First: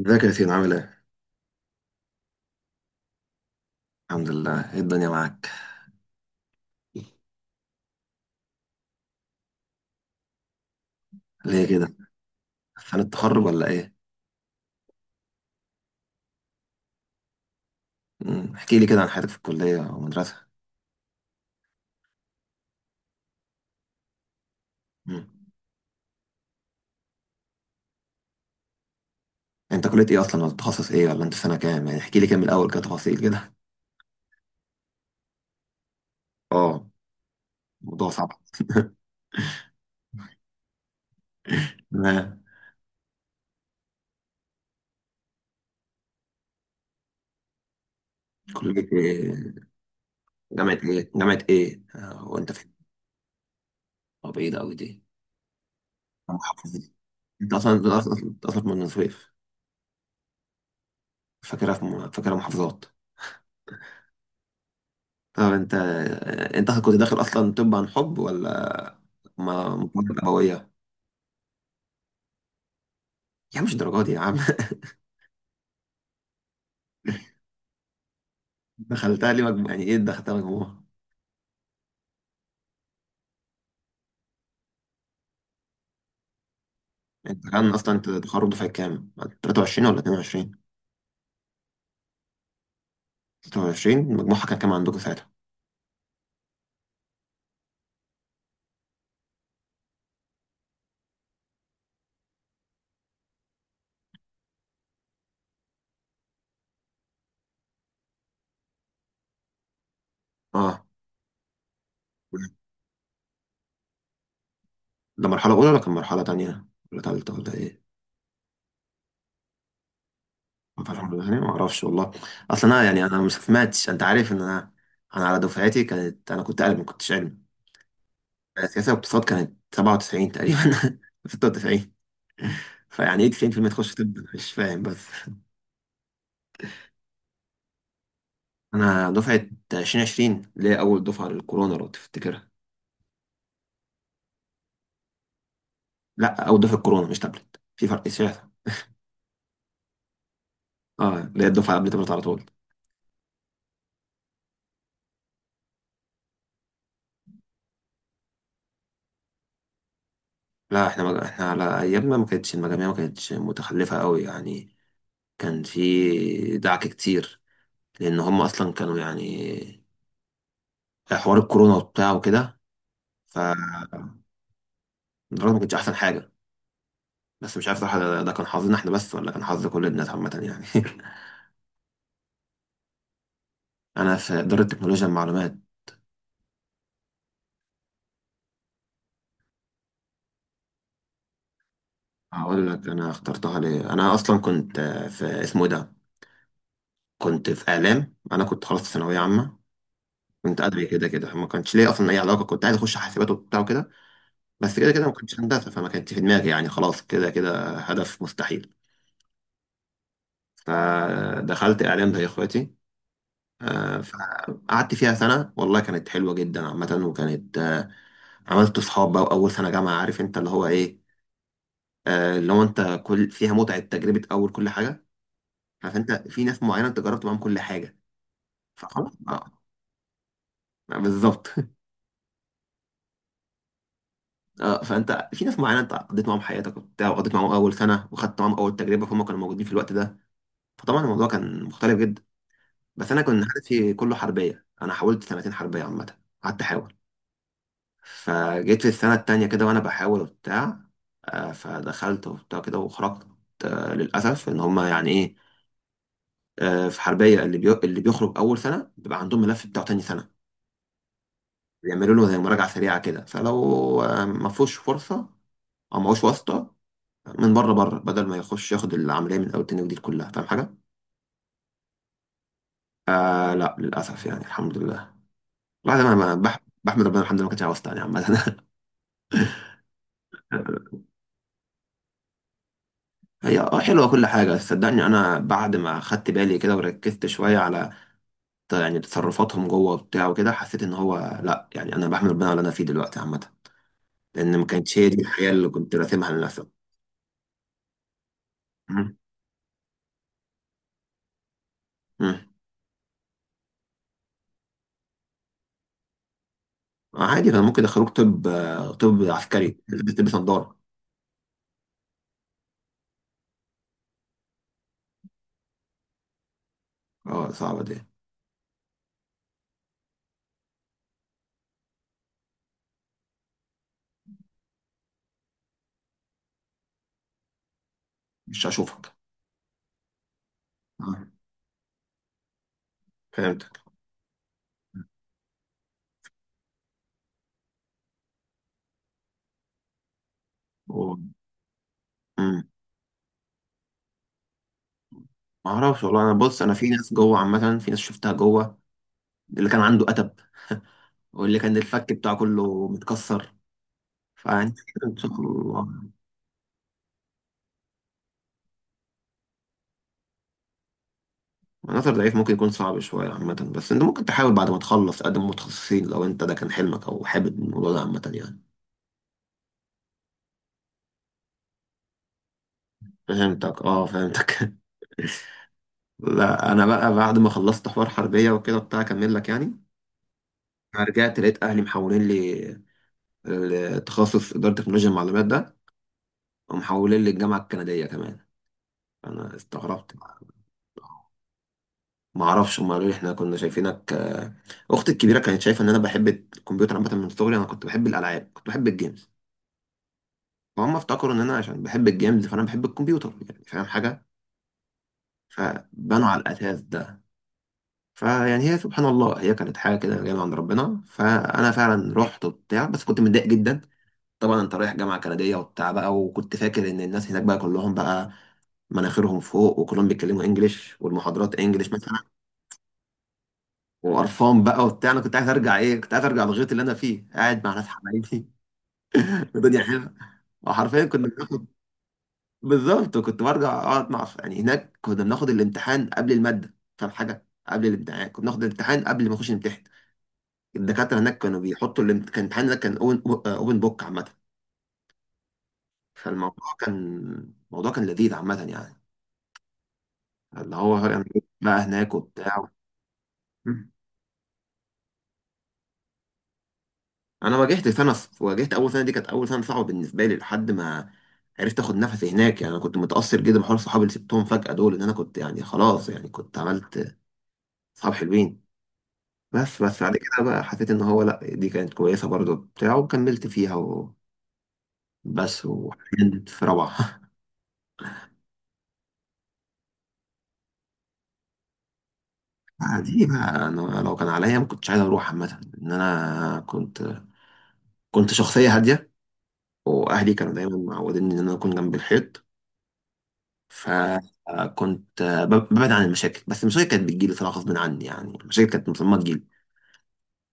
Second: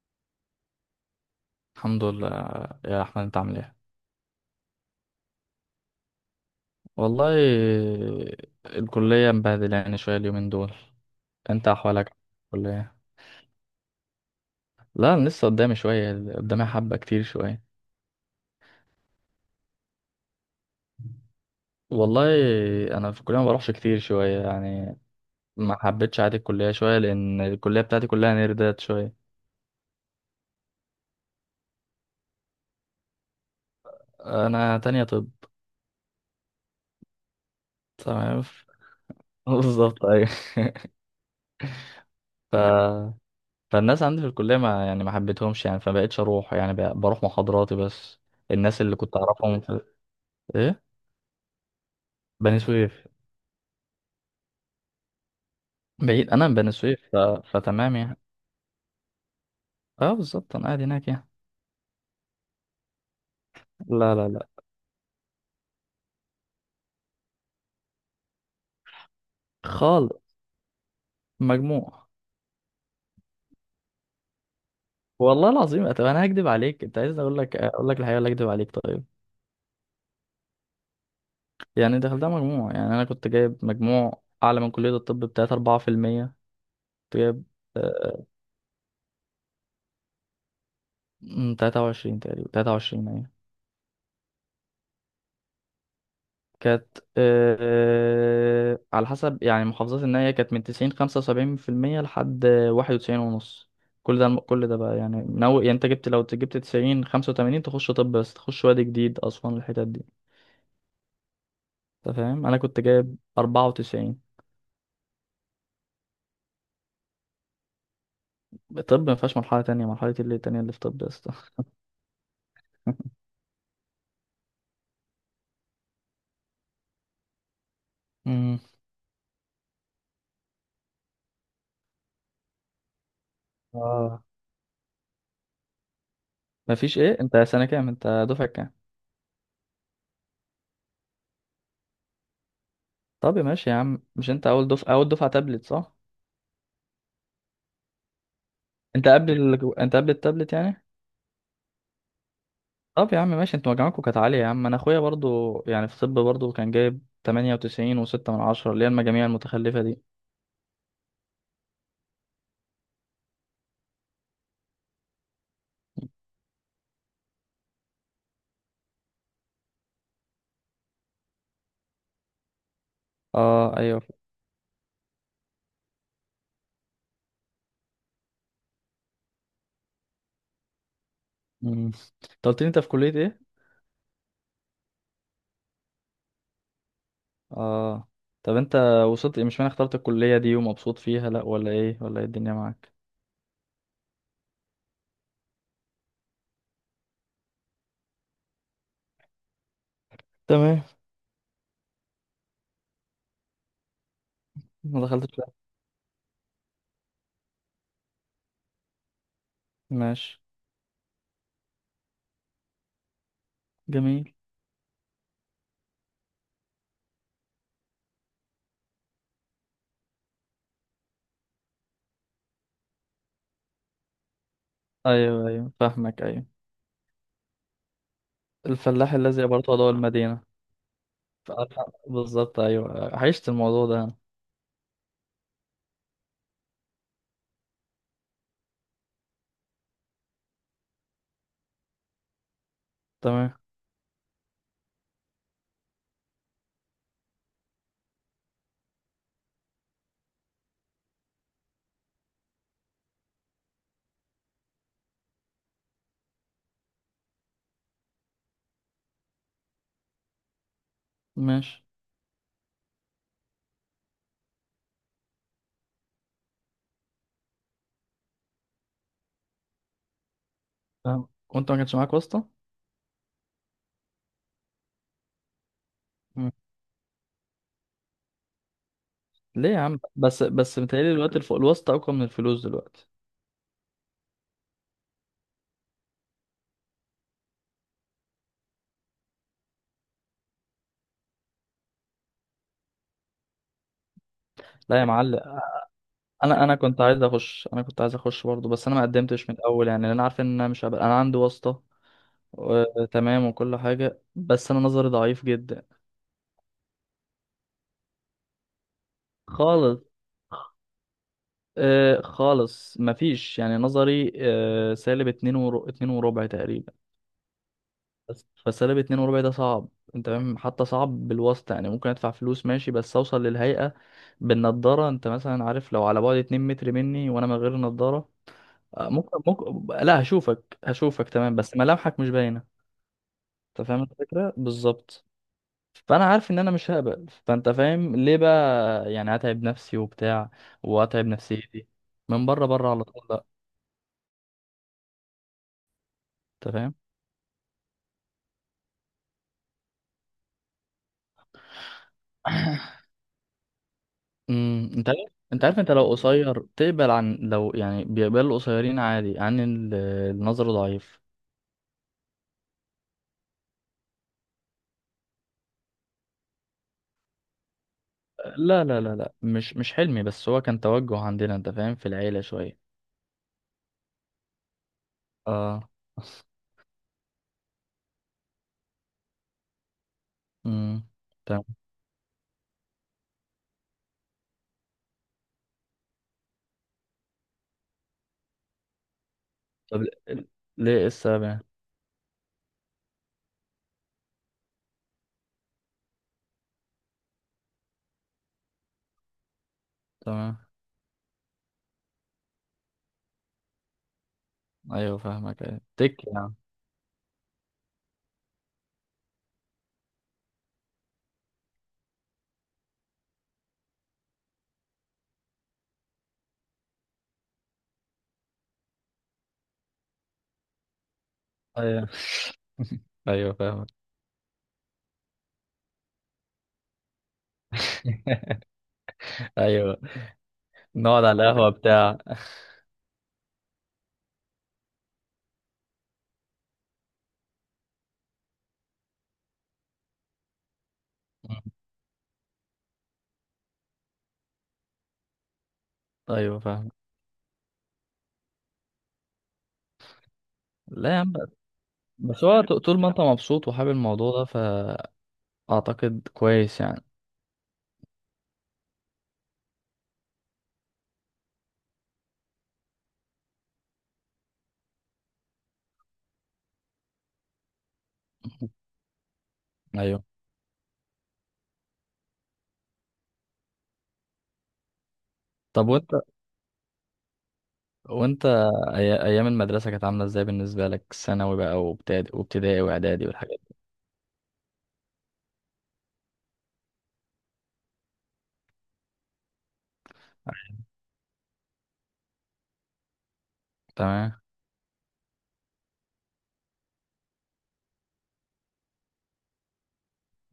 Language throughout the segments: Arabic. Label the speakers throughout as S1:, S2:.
S1: ازيك يا ياسين عامل ايه؟
S2: الحمد لله، يا احمد انت عامل ايه؟
S1: الحمد لله ايه الدنيا معاك؟
S2: والله، الكليه مبهدله يعني شويه اليومين دول.
S1: ليه
S2: انت
S1: كده؟
S2: احوالك. الكليه.
S1: فن التخرج ولا ايه؟
S2: لا، انا لسه قدامي شويه، قدامي حبه كتير شويه.
S1: مم. احكي لي كده عن حياتك في الكلية او المدرسة.
S2: والله، انا في الكليه ما بروحش كتير شويه يعني.
S1: مم.
S2: ما حبيتش عادي الكليه شويه، لان الكليه بتاعتي كلها نيردات شويه.
S1: انت كلية ايه اصلا ولا تخصص ايه ولا انت في سنة كام؟ يعني احكي لي كده من الاول كده تفاصيل كده.
S2: انا تانية طب.
S1: اه الموضوع صعب.
S2: تمام، بالظبط، ايوه.
S1: تمام
S2: ف... فالناس عندي في الكليه ما حبيتهمش يعني، فبقيتش اروح يعني، بروح محاضراتي بس. الناس
S1: كلية
S2: اللي كنت
S1: ايه؟
S2: اعرفهم.
S1: جامعة
S2: ايه.
S1: ايه؟ جامعة ايه؟ وانت
S2: بني
S1: فين؟
S2: سويف.
S1: طب ايه ده اوي دي؟
S2: بعيد
S1: أنا
S2: انا من بني
S1: محافظ دي.
S2: سويف،
S1: انت اصلا انت
S2: فتمام يعني.
S1: اصلا أنت أصلاً من بني سويف،
S2: اه، بالظبط، انا قاعد هناك يعني.
S1: فاكرها محافظات.
S2: لا لا لا.
S1: طب انت كنت داخل اصلا؟ طب عن حب ولا ما مقابلة
S2: خالص.
S1: قوية؟
S2: مجموع.
S1: يا عم مش الدرجه دي يا عم.
S2: والله العظيم، طب انا هكدب عليك؟ انت عايز اقول لك، اقول لك الحقيقه ولا اكدب عليك؟ طيب،
S1: دخلتها ليه مجموعة؟ يعني ايه دخلتها مجموعة؟
S2: يعني دخلتها مجموع يعني. انا كنت جايب مجموع اعلى من كليه الطب ب 3 4%. كنت جايب
S1: انت كان اصلا انت
S2: آه،
S1: تخرج دفعة كام، 23 ولا 22؟
S2: 23 تقريبا، 23.
S1: 23 مجموعها كان كام عندكم ساعتها؟
S2: كانت على حسب يعني محافظات النهاية، كانت من 95.75% لحد 91.5. كل ده بقى يعني نو يعني. انت جبت لو جبت 95.85 تخش طب، بس تخش وادي جديد، أسوان، الحتت دي.
S1: اه،
S2: انت فاهم؟ أنا كنت جايب 94.
S1: ده مرحلة أولى ولا كان مرحلة تانية ولا تالتة ولا إيه؟
S2: طب مفيهاش مرحلة تانية. اللي التانية اللي في
S1: ما فيهاش
S2: طب يا
S1: مرحلة
S2: اسطى!
S1: تانية، ما أعرفش والله. أصلا أنا يعني ما سمعتش، أنت عارف إن أنا، أنا على دفعتي كانت، أنا كنت قلم ما كنتش علم.
S2: مم.
S1: سياسة واقتصاد كانت 97 تقريبا، 96. فيعني إيه 90% تخش طب؟
S2: اه،
S1: أنا مش فاهم بس.
S2: مفيش. ايه، انت دفعة كام؟
S1: انا دفعه 2020 اللي هي اول دفعه للكورونا لو تفتكرها.
S2: طب ماشي يا عم، مش انت أول دفعة تابلت؟ صح؟
S1: لا اول دفعه كورونا مش تابلت، في فرق شاسع.
S2: انت قبل التابلت يعني.
S1: اه اللي هي الدفعه قبل تابلت على طول.
S2: طب يا عم ماشي، انتوا مجامعكم كانت عالية يا عم. انا اخويا برضو يعني في طب، برضو كان جايب 98 وستة من عشرة، اللي هي المجاميع المتخلفة دي.
S1: لا احنا احنا على ايامنا ما كانتش المجاميع، ما كانتش متخلفه قوي يعني. كان في دعك كتير لان هم اصلا كانوا يعني حوار الكورونا وبتاع وكده. ف
S2: اه ايوه.
S1: الدراسه ما كانتش احسن حاجه، بس مش عارف صراحه، ده ده كان حظنا احنا بس ولا كان حظ كل الناس عامه يعني.
S2: مم. انت قلت لي انت في كلية ايه؟
S1: انا في اداره تكنولوجيا المعلومات.
S2: اه. طب انت وصلت، مش معنى اخترت الكلية دي ومبسوط فيها، لا ولا ايه؟ الدنيا
S1: هقول لك
S2: معاك؟
S1: انا اخترتها ليه. انا اصلا كنت في اسمه إيه ده، كنت في اعلام. انا كنت خلاص في ثانويه عامه، كنت
S2: تمام.
S1: ادبي، كده كده ما كانش ليا اصلا اي علاقه. كنت عايز اخش حاسبات وبتاع وكده، بس كده
S2: ما
S1: كده ما
S2: دخلتش
S1: كنتش
S2: فيها.
S1: هندسه فما كانتش في دماغي يعني، خلاص كده كده هدف مستحيل.
S2: ماشي.
S1: فدخلت اعلام زي اخواتي،
S2: جميل.
S1: فقعدت فيها سنه والله كانت حلوه جدا عامه، وكانت عملت صحاب بقى. واول سنه جامعه عارف انت اللي هو ايه، اللي هو انت كل فيها متعه، تجربه اول كل حاجه.
S2: ايوه ايوه،
S1: عارف انت
S2: فاهمك.
S1: في
S2: ايوه.
S1: ناس معينه انت جربت معاهم كل حاجه. فخلاص
S2: الفلاح الذي
S1: اه،
S2: يبرت ضوء المدينة.
S1: بالظبط.
S2: ف- بالظبط، ايوه، عشت الموضوع ده انا.
S1: اه فانت في ناس معينه انت قضيت معاهم حياتك وبتاع، وقضيت معاهم اول سنه وخدت معاهم اول تجربه، فهم كانوا موجودين في الوقت ده. فطبعا الموضوع كان مختلف جدا. بس انا كنت
S2: تمام.
S1: حياتي كله حربيه، انا حاولت سنتين حربيه عامه، قعدت احاول. فجيت في السنه التانيه كده وانا بحاول وبتاع، فدخلت وبتاع كده وخرجت. للاسف ان هم يعني ايه، في حربيه اللي بيخرج اول سنه بيبقى عندهم ملف بتاعه تاني سنه،
S2: ماشي.
S1: بيعملوا له زي مراجعه سريعه كده. فلو ما فيهوش فرصه او ما هوش واسطه من بره بره، بدل ما يخش ياخد العمليه من اول تاني، ودي كلها، فاهم حاجه؟
S2: فاهم. وانت ما كانش معاك واسطة؟
S1: آه لا للاسف يعني، الحمد لله. الواحد انا بحمد ربنا، الحمد لله ما كانتش عاوز تاني عامه.
S2: ليه يا عم؟ بس متهيألي الوقت الفوق الوسط اقوى من الفلوس دلوقتي.
S1: هي اه حلوه كل حاجه، بس صدقني انا بعد ما خدت بالي كده وركزت شويه على يعني تصرفاتهم جوه وبتاع وكده، حسيت ان هو لا، يعني انا بحمد ربنا على اللي انا فيه دلوقتي عامه، لان ما كانتش
S2: لا يا
S1: هي دي الحياه
S2: معلم.
S1: اللي كنت راسمها لنفسي.
S2: انا كنت عايز اخش. برضه، بس انا ما
S1: مم.
S2: قدمتش من الاول يعني، لأن انا عارف ان انا مش هبقى انا عندي واسطه.
S1: مم.
S2: تمام، وكل حاجه. بس انا نظري ضعيف جدا.
S1: عادي كان ممكن يدخلوك طب، طب عسكري
S2: خالص.
S1: تلبس نظاره.
S2: خالص، مفيش يعني. نظري -2.25، 2.25 تقريبا.
S1: اه صعبه دي.
S2: بس -2.25 ده صعب. انت فاهم؟ حتى صعب بالواسطه، يعني ممكن ادفع فلوس ماشي، بس اوصل للهيئه بالنضاره. انت مثلا عارف لو على بعد 2 متر مني وانا من غير نضاره.
S1: مش هشوفك.
S2: ممكن. لا،
S1: آه.
S2: هشوفك تمام، بس ملامحك مش باينه.
S1: فهمتك.
S2: انت فاهم الفكره بالظبط. فانا عارف ان انا مش هقبل، فانت فاهم ليه بقى. يعني هتعب نفسي وبتاع، وهتعب نفسيتي، من
S1: امم،
S2: بره بره، على طول. لا.
S1: ما اعرفش والله. انا بص انا
S2: انت
S1: في
S2: فاهم.
S1: ناس جوه عامه، في ناس شفتها جوه، اللي كان عنده اتب، واللي كان الفك بتاعه كله متكسر. فانت ان شاء
S2: انت عارف
S1: الله،
S2: انت لو قصير تقبل؟ عن لو يعني بيقبل القصيرين عادي، عن النظر ضعيف.
S1: عناصر ضعيف ممكن يكون صعب شويه عامه، بس انت ممكن تحاول بعد ما تخلص تقدم متخصصين، لو انت ده كان حلمك او حابب الموضوع ده عامه يعني.
S2: لا لا لا لا، مش حلمي، بس هو كان توجه عندنا. انت فاهم؟ في العيله شويه.
S1: فهمتك اه فهمتك.
S2: اه.
S1: لا انا بقى بعد ما خلصت حوار حربيه وكده بتاع، اكمل لك يعني. أنا
S2: امم
S1: رجعت لقيت اهلي محولين لي التخصص اداره تكنولوجيا المعلومات ده، ومحولين لي الجامعه الكنديه كمان. انا
S2: طب،
S1: استغربت،
S2: ل- ليه السابع؟
S1: ما اعرفش. هم قالوا لي احنا كنا شايفينك، اختي الكبيره كانت شايفه ان انا بحب الكمبيوتر عامه، من صغري انا كنت بحب الالعاب، كنت بحب الجيمز.
S2: تمام.
S1: فهم افتكروا ان انا عشان بحب الجيمز فانا بحب الكمبيوتر يعني، فاهم حاجه.
S2: ايوه، فاهمك. ايوه، تك
S1: فبنوا على
S2: يعني.
S1: الاساس ده. فيعني هي سبحان الله هي كانت حاجه كده جايه من عند ربنا، فانا فعلا رحت وبتاع، بس كنت متضايق جدا. طبعا انت رايح جامعه كنديه وبتاع بقى، وكنت فاكر ان الناس هناك بقى كلهم بقى مناخيرهم فوق وكلهم بيتكلموا انجليش والمحاضرات انجليش
S2: ايوه
S1: مثلا.
S2: ايوه، فاهمك.
S1: وقرفان بقى وبتاع، انا كنت عايز ارجع ايه، كنت عايز ارجع للغيط اللي انا فيه قاعد مع ناس حبايبي. الدنيا
S2: ايوه،
S1: حلوه. وحرفيا
S2: نقعد
S1: كنا
S2: على
S1: بناخد،
S2: القهوه. بتاع.
S1: بالظبط، وكنت برجع اقعد مع يعني، هناك كنا بناخد الامتحان قبل الماده، فاهم حاجه، قبل الامتحان كنا بناخد الامتحان قبل ما نخش نمتحن. الدكاتره هناك كانوا بيحطوا كان الامتحان هناك كان اوبن بوك عامه.
S2: ايوه،
S1: فالموضوع
S2: فاهم.
S1: كان، الموضوع كان لذيذ عامه يعني، اللي هو
S2: لا يا
S1: يعني
S2: عم،
S1: إيه بقى هناك
S2: بس هو
S1: وبتاع.
S2: طول ما انت مبسوط وحابب الموضوع ده، فاعتقد كويس يعني.
S1: انا واجهت سنه، واجهت اول سنه، دي كانت اول سنه صعبه بالنسبه لي لحد ما عرفت اخد نفسي هناك يعني. انا كنت متاثر جدا بحوار صحابي اللي سبتهم فجاه دول، ان انا كنت يعني خلاص يعني كنت عملت صحاب حلوين. بس بعد
S2: ايوه.
S1: كده بقى حسيت ان هو لا دي كانت كويسه برضو بتاع وكملت فيها، وبس.
S2: طب وانت،
S1: وحاليا في روعه.
S2: وانت ايام المدرسه كانت عامله ازاي بالنسبه لك؟ ثانوي بقى، وابتدائي، وابتدائي
S1: دي
S2: واعدادي، والحاجات
S1: بقى
S2: دي.
S1: انا لو كان عليا ما كنتش عايز اروح عامه. ان انا كنت كنت شخصيه هاديه، واهلي كانوا دايما معودين ان انا اكون جنب الحيط.
S2: تمام.
S1: فكنت ببعد عن المشاكل، بس المشاكل كانت بتجيلي صراحة غصب عني، يعني المشاكل كانت مصممة تجيلي.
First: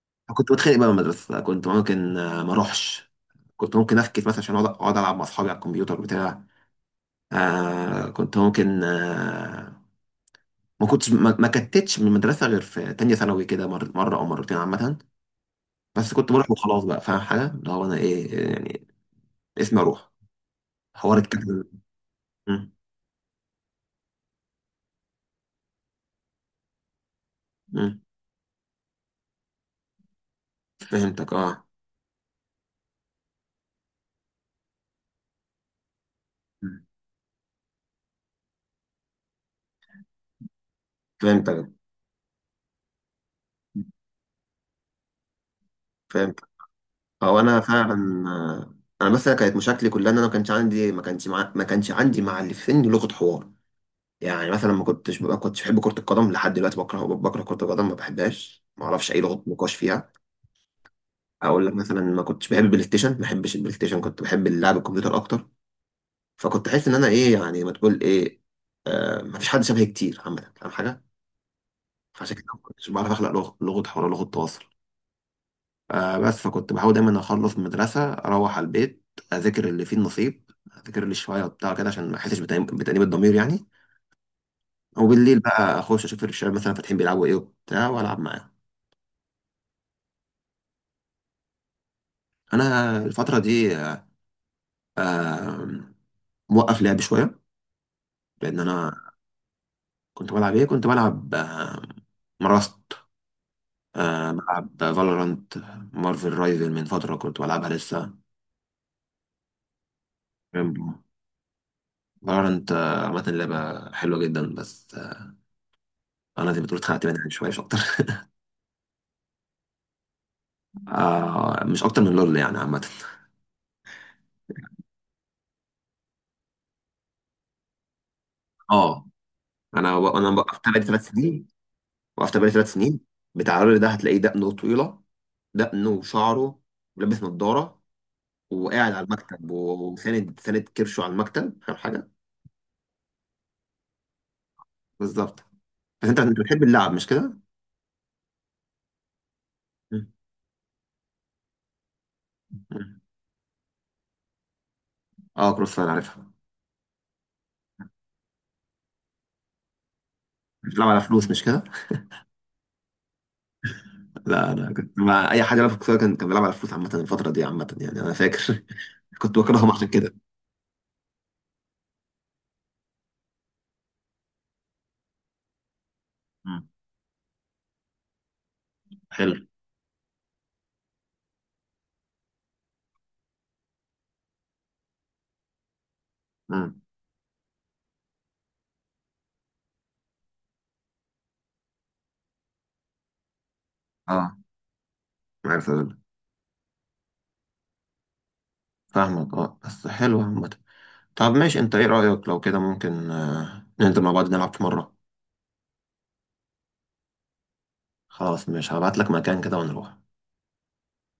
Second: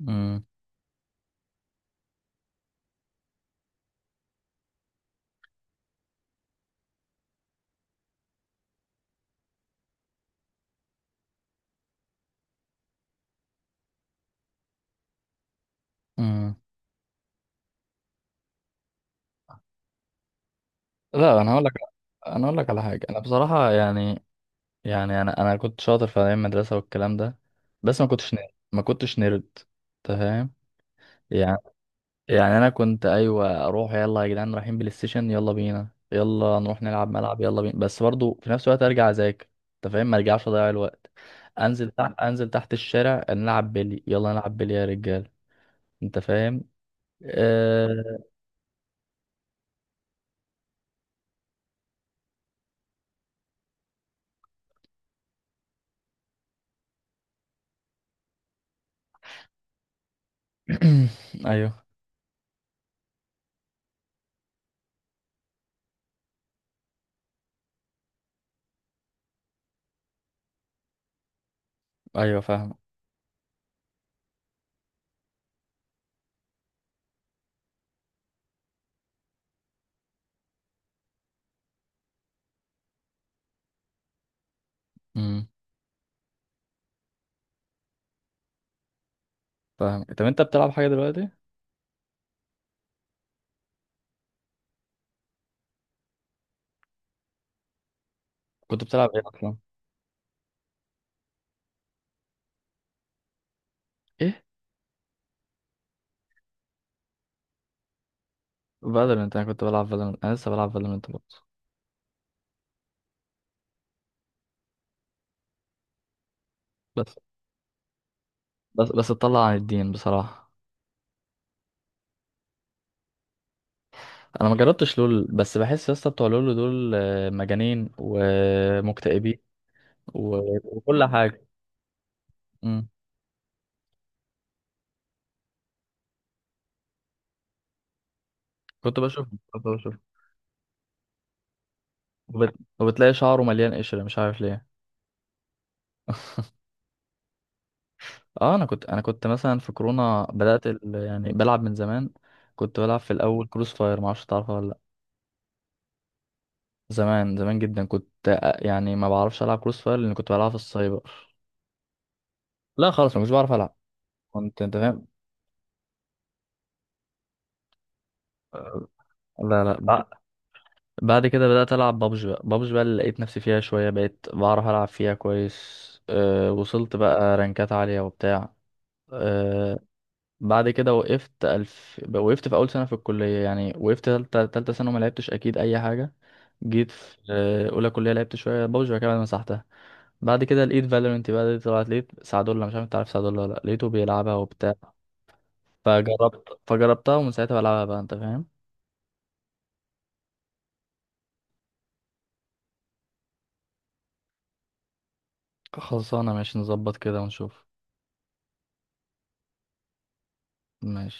S2: امم
S1: كنت بتخانق بقى من المدرسة، كنت ممكن ما اروحش، كنت ممكن افكس مثلا عشان أقعد العب مع اصحابي على الكمبيوتر بتاع. آه كنت ممكن آه، ما كنتش ما, ما كتتش من المدرسة غير في تانية ثانوي كده، مرة او مرتين عامة. بس كنت بروح
S2: امم
S1: وخلاص بقى، فاهم حاجة اللي هو انا ايه يعني، اسمي اروح. حوار
S2: لا، انا هقول
S1: الكتب.
S2: لك.
S1: م-
S2: على حاجه، انا بصراحه يعني، يعني انا كنت شاطر في ايام المدرسه والكلام ده،
S1: م-
S2: بس ما كنتش نيرد، ما كنتش نيرد. انت فاهم؟
S1: فهمتك
S2: يعني
S1: اه،
S2: يعني انا كنت ايوه اروح، يلا يا جدعان رايحين بلاي ستيشن، يلا بينا، يلا نروح
S1: م-
S2: نلعب ملعب، يلا بينا، بس برضو في نفس الوقت ارجع اذاكر. انت فاهم؟ ما ارجعش اضيع الوقت. انزل تحت الشارع نلعب بلي، يلا نلعب بلي يا رجال. انت
S1: فهمتك.
S2: فاهم؟
S1: او انا
S2: أه...
S1: فعلا، انا مثلا كانت مشاكلي كلها ان انا ما كانش عندي، ما كانش عندي مع اللي في سني لغه حوار. يعني مثلا ما كنتش بحب كره القدم لحد دلوقتي، بكره، بكره كره القدم ما بحبهاش، ما اعرفش اي لغه نقاش فيها. اقول لك
S2: ايوه
S1: مثلا ما كنتش بحب البلاي ستيشن، ما بحبش البلاي ستيشن، كنت بحب اللعب الكمبيوتر اكتر. فكنت احس ان انا ايه يعني، ما تقول ايه، ما فيش حد شبهي كتير عامه فاهم حاجه. فعشان
S2: ايوه،
S1: كده ما
S2: فاهم.
S1: كنتش بعرف اخلق لغه، لغه حوار، لغه تواصل. آه بس، فكنت بحاول دايما اخلص من المدرسه اروح على البيت، اذاكر اللي فيه النصيب، اذاكر اللي شويه وبتاع كده عشان ما احسش بتأنيب الضمير يعني. وبالليل
S2: امم
S1: بقى اخش اشوف الشباب مثلا فاتحين بيلعبوا ايه وبتاع والعب معاهم.
S2: فاهم. طب انت بتلعب حاجه دلوقتي؟
S1: انا الفتره دي آه، آه، موقف لعب شويه لان
S2: كنت
S1: انا،
S2: بتلعب ايه اصلا؟
S1: كنت بلعب ايه، كنت بلعب آه، مراست، آه بلعب فالورانت، مارفل رايفل من فتره كنت بلعبها لسه.
S2: فالورنت. انا كنت بلعب فالورنت، انا لسه بلعب فالورنت برضه.
S1: فالورانت عامه لعبه حلوه جدا، بس آه انا زي ما بتقول اتخنقت
S2: بس
S1: منها شويه مش أكتر.
S2: بس اتطلع عن الدين بصراحة.
S1: آه مش اكتر من لول يعني عامه.
S2: انا ما جربتش لول، بس بحس يا اسطى بتوع لول دول مجانين
S1: اه
S2: ومكتئبين.
S1: انا انا وقفت بقالي
S2: وكل
S1: ثلاث
S2: حاجة.
S1: سنين، وقفت بقالي ثلاث
S2: مم.
S1: سنين. بتاع لول ده هتلاقيه دقنه طويله، دقنه وشعره، ولابس نظاره، وقاعد
S2: كنت
S1: على
S2: بشوف
S1: المكتب
S2: كنت بشوف
S1: وساند كرشه على المكتب، فاهم حاجه.
S2: وبتلاقي شعره مليان قشرة، مش عارف ليه.
S1: بالظبط. بس انت انت بتحب اللعب مش كده؟
S2: اه. انا كنت مثلا في
S1: مم.
S2: كورونا بدأت يعني بلعب من زمان. كنت بلعب
S1: مم.
S2: في الاول كروس فاير، ما اعرفش تعرفها ولا لا.
S1: اه كروس فاير عارفها.
S2: زمان زمان جدا، كنت يعني ما بعرفش العب كروس فاير، لان كنت بلعب في
S1: بتلعب على
S2: السايبر.
S1: فلوس مش كده؟
S2: لا خالص، ما كنتش بعرف العب.
S1: لا
S2: كنت.
S1: انا
S2: انت
S1: كنت
S2: فاهم.
S1: مع اي حاجه لعبها، في كروس فاير كان بيلعب على فلوس عامه الفتره دي عامه يعني، انا فاكر. كنت
S2: لا
S1: بكرههم
S2: لا،
S1: عشان كده.
S2: بعد كده بدأت ألعب بابجي بقى، بابجي بقى اللي لقيت نفسي فيها شوية، بقيت بعرف ألعب فيها كويس. أه،
S1: مم.
S2: وصلت بقى رانكات عالية وبتاع.
S1: حلو.
S2: أه، بعد كده وقفت. ألف. وقفت في أول سنة في الكلية يعني. وقفت تالتة سنة وما لعبتش أكيد أي حاجة.
S1: مم.
S2: جيت في أولى كلية لعبت شوية بابجي. بعد كده، بعد ما مسحتها، بعد كده لقيت فالورنت بقى دي، طلعت لقيت سعدولة، مش عارف أنت عارف سعدولة ولا لأ، لقيته بيلعبها
S1: اه
S2: وبتاع.
S1: عارف.
S2: فجربتها، ومن ساعتها بلعبها بقى. أنت فاهم.
S1: فاهمك اه بس حلو عامة. طب ماشي، انت ايه رأيك لو كده ممكن ننزل مع بعض نلعب في مرة؟
S2: خلصانة، ماشي نظبط كده ونشوف.
S1: خلاص ماشي، هبعت لك مكان كده ونروح.
S2: ماشي.